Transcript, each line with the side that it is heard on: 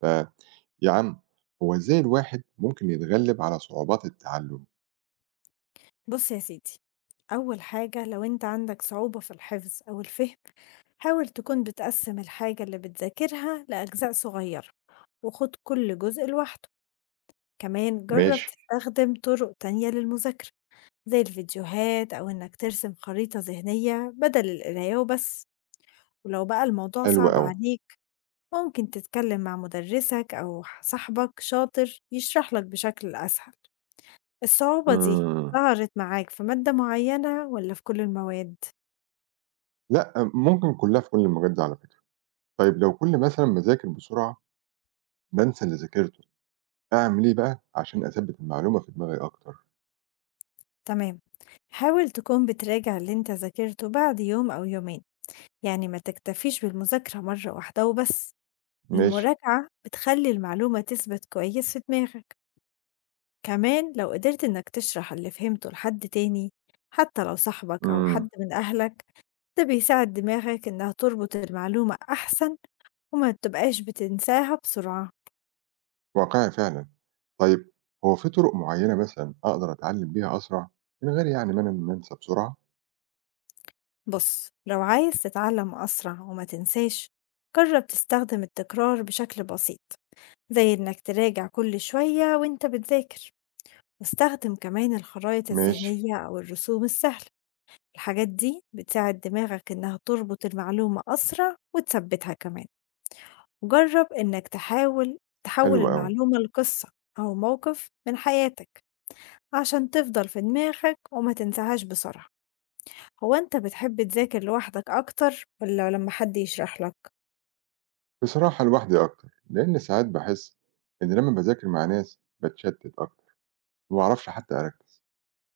right: فيا عم هو إزاي الواحد ممكن يتغلب على صعوبات التعلم؟
left: بُص يا سيدي، أول حاجة لو أنت عندك صعوبة في الحفظ أو الفهم، حاول تكون بتقسّم الحاجة اللي بتذاكرها لأجزاء صغيرة، وخُد كل جزء لوحده. كمان جرّب
right: ماشي.
left: تستخدم طُرق تانية للمذاكرة، زي الفيديوهات أو إنك ترسم خريطة ذهنية بدل القراية وبس. ولو بقى الموضوع
right: حلو
left: صعب
right: أوي.
left: عليك ممكن تتكلم مع مُدرّسك أو صاحبك شاطر يشرح لك بشكل أسهل. الصعوبة دي
right: إمم،
left: ظهرت معاك في مادة معينة والّا في كل المواد؟
right: لأ، ممكن كلّها في كل المجالات دي على فكرة. طيب، لو كل مثلًا ما أذاكر بسرعة بانسى اللي ذاكرته، أعمل إيه بقى عشان أثبّت المعلومة في دماغي أكتر؟
left: تمام، حاول تكون بتراجع اللي أنت ذاكرته بعد يوم أو يومين، يعني ما تكتفيش بالمذاكرة مرة واحدة وبس.
right: ماشي،
left: المراجعة بتخلي المعلومة تثبت كويس في دماغك. كمان لو قدرت إنك تشرح اللي فهمته لحد تاني، حتى لو صاحبك أو
right: إمم،
left: حد من أهلك، ده بيساعد دماغك إنها تربط المعلومة أحسن وما تبقاش بتنساها بسرعة.
right: واقعي فعلًا. طيب، هو في طرق معيّنة مثلًا أقدر أتعلم بيها أسرع من غير يعني ما أنسى بسرعة؟
left: بص، لو عايز تتعلم أسرع وما تنساش جرب تستخدم التكرار بشكل بسيط، زي إنك تراجع كل شوية وإنت بتذاكر، واستخدم كمان الخرائط
right: ماشي،
left: الذهنية أو الرسوم السهلة. الحاجات دي بتساعد دماغك إنها تربط المعلومة أسرع وتثبتها كمان. وجرب إنك تحاول
right: حلو
left: تحول
right: أوي.
left: المعلومة لقصة أو موقف من حياتك عشان تفضل في دماغك وما تنساهاش بسرعة. هو أنت بتحب تذاكر لوحدك أكتر والّا لمّا حد يشرح لك؟
right: بصراحة لوحدي أكتر، لإن ساعات باحس إن لمّا باذاكر مع ناس باتشتت أكتر، ما باعرفش حتى أركّز،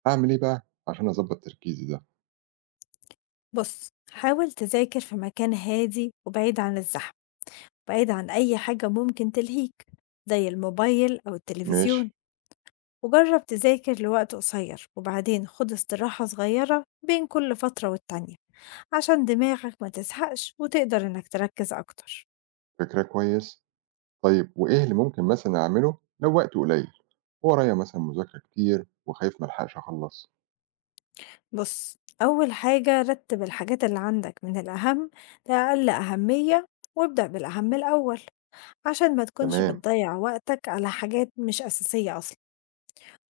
right: أعمل إيه بقى عشان أضبّط تركيزي ده؟
left: بُص، حاول تذاكر في مكان هادي وبعيد عن الزحمة، بعيد عن أي حاجة ممكن تلهيك زي الموبايل أو
right: ماشي،
left: التلفزيون. وجرّب تذاكر لوقت قصير وبعدين خُد استراحة صغيرة بين كل فترة والتانية عشان دماغك ما تزهقش وتقدر إنك تركّز أكتر.
right: فكرة كويس. طيب، وإيه اللي ممكن مثلًا أعمله لو وقتي قليل وورايا مثلًا مذاكرة كتير وخايف ما ألحقش أخلّص؟
left: بُص، أول حاجة رتّب الحاجات اللي عندك من الأهم لأقل أهمية وابدأ بالأهم الأول، عشان ما تكونش
right: تمام،
left: بتضيّع وقتك على حاجات مش أساسية أصلًا.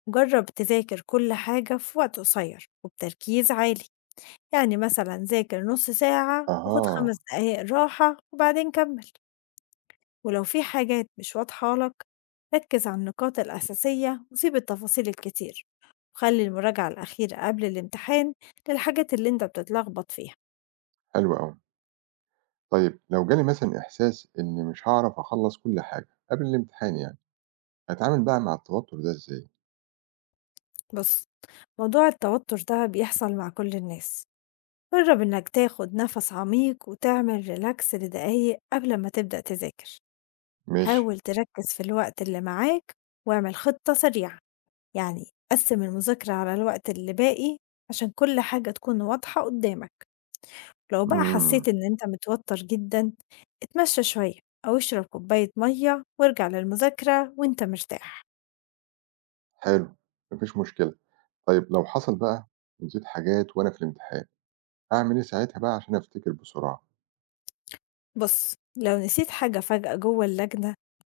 left: جرّب تذاكر كل حاجة في وقت قصير وبتركيز عالي، يعني مثلًا ذاكر نُص ساعة وخُد
right: أها،
left: 5 دقايق راحة وبعدين كمّل. ولو في حاجات مش واضحة لك ركّز على النقاط الأساسية وسيب التفاصيل الكتير، وخلّي المراجعة الأخيرة قبل الامتحان للحاجات اللي أنت بتتلخبط فيها.
right: حلو أوي. طيب لو جالي مثلًا إحساس إني مش هاعرف أخلّص كل حاجة قبل الامتحان يعني، أتعامل بقى مع التوتر ده إزاي؟
left: بُص، موضوع التوتر ده بيحصل مع كل الناس. جرب إنك تاخد نفس عميق وتعمل ريلاكس لدقايق قبل ما تبدأ تذاكر.
right: ماشي،
left: حاول تركز في الوقت اللي معاك واعمل خطة سريعة، يعني قسم المذاكرة على الوقت اللي باقي عشان كل حاجة تكون واضحة قدامك. لو بقى
right: إمم.
left: حسيت إن أنت متوتر جدا اتمشى شوية أو اشرب كوباية مية وارجع للمذاكرة وانت مرتاح.
right: حلو، ما فيش مشكلة. طيب لو حصل بقى ونسيت حاجات وأنا في الامتحان، أعمل إيه ساعتها بقى عشان أفتكر بسرعة؟
left: بص، لو نسيت حاجة فجأة جوه اللجنة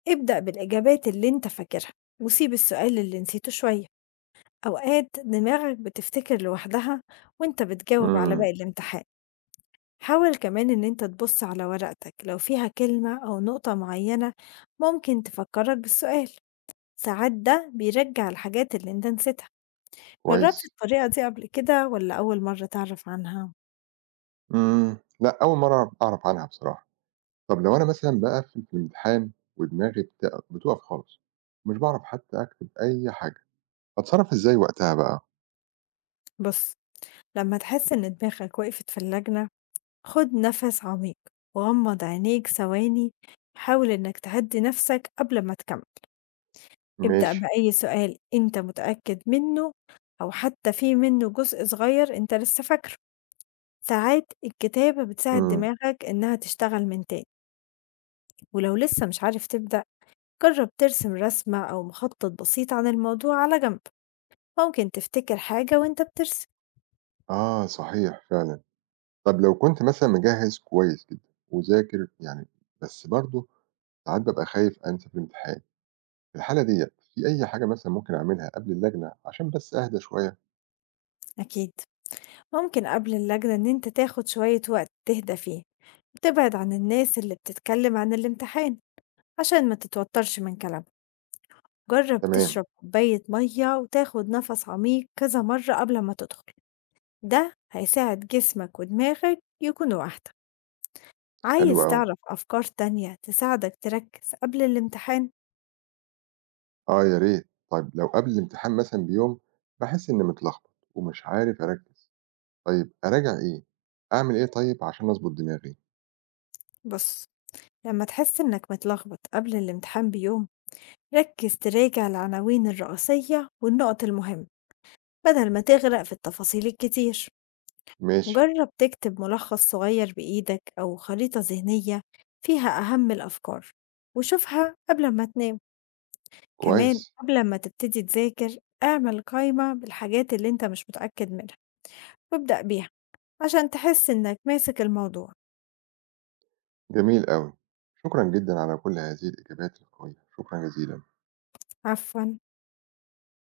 left: ابدأ بالإجابات اللي انت فاكرها وسيب السؤال اللي نسيته شوية. أوقات دماغك بتفتكر لوحدها وأنت بتجاوب على
right: إمم،
left: باقي الامتحان. حاول كمان إن أنت تبص على ورقتك لو فيها كلمة أو نقطة معينة ممكن تفكرك بالسؤال، ساعات ده بيرجع الحاجات اللي أنت نسيتها. جربت
right: كويس.
left: الطريقة دي قبل كده ولا أول مرة تعرف عنها؟
right: لأ، أول مرّة أعرف عنها بصراحة. طب لو أنا مثلًا باقفّل في الامتحان ودماغي بتُقف خالص، ومش باعرف حتى أكتب أي حاجة، أتصرّف إزاي وقتها بقى؟
left: بص، لما تحس إن دماغك وقفت في اللجنة خد نفس عميق وغمض عينيك ثواني، حاول إنك تهدي نفسك قبل ما تكمل. ابدأ
right: ماشي،
left: بأي سؤال أنت متأكد منه أو حتى في منه جزء صغير أنت لسه فاكره، ساعات الكتابة بتساعد
right: إمم،
left: دماغك إنها تشتغل من تاني. ولو لسه مش عارف تبدأ جرب ترسم رسمة أو مخطط بسيط عن الموضوع على جنب، ممكن تفتكر حاجة وأنت بترسم.
right: آه صحيح فعلًا. طب لو كنت مثلًا مجهّز كويس جدًا وذاكر يعني، بس برضه ساعات بابقى خايف أنسى في الامتحان. في الحالة ديّة في أي حاجة مثلًا ممكن أعملها قبل اللجنة عشان بس أهدى شوية؟
left: أكيد، ممكن قبل اللجنة إن أنت تاخد شوية وقت تهدى فيه وتبعد عن الناس اللي بتتكلم عن الامتحان عشان ما تتوترش من كلامهم. جرب
right: تمام،
left: تشرب كوباية مية وتاخد نفس عميق كذا مرة قبل ما تدخل، ده هيساعد جسمك ودماغك يكونوا واحدة.
right: حلو
left: عايز
right: أوي،
left: تعرف أفكار تانية تساعدك تركز قبل الامتحان؟
right: آه يا ريت. طيب لو قبل الامتحان مثلًا بيوم باحس إنّي متلخبط ومش عارف أركّز، طيب أراجع إيه؟ أعمل إيه طيب عشان أضبط دماغي؟
left: بص، لما تحس إنك متلخبط قبل الامتحان بيوم ركز تراجع العناوين الرئيسية والنقط المهمة بدل ما تغرق في التفاصيل الكتير.
right: ماشي،
left: جرب تكتب ملخص صغير بإيدك أو خريطة ذهنية فيها أهم الأفكار وشوفها قبل ما تنام. كمان
right: كويس،
left: قبل ما تبتدي تذاكر اعمل قايمة بالحاجات اللي انت مش متأكد منها وابدأ بيها عشان تحس انك ماسك الموضوع.
right: جميل أوي. شكرًا جدًا على كل هذه الإجابات القوية، شكرًا جزيلًا.
left: عفوا.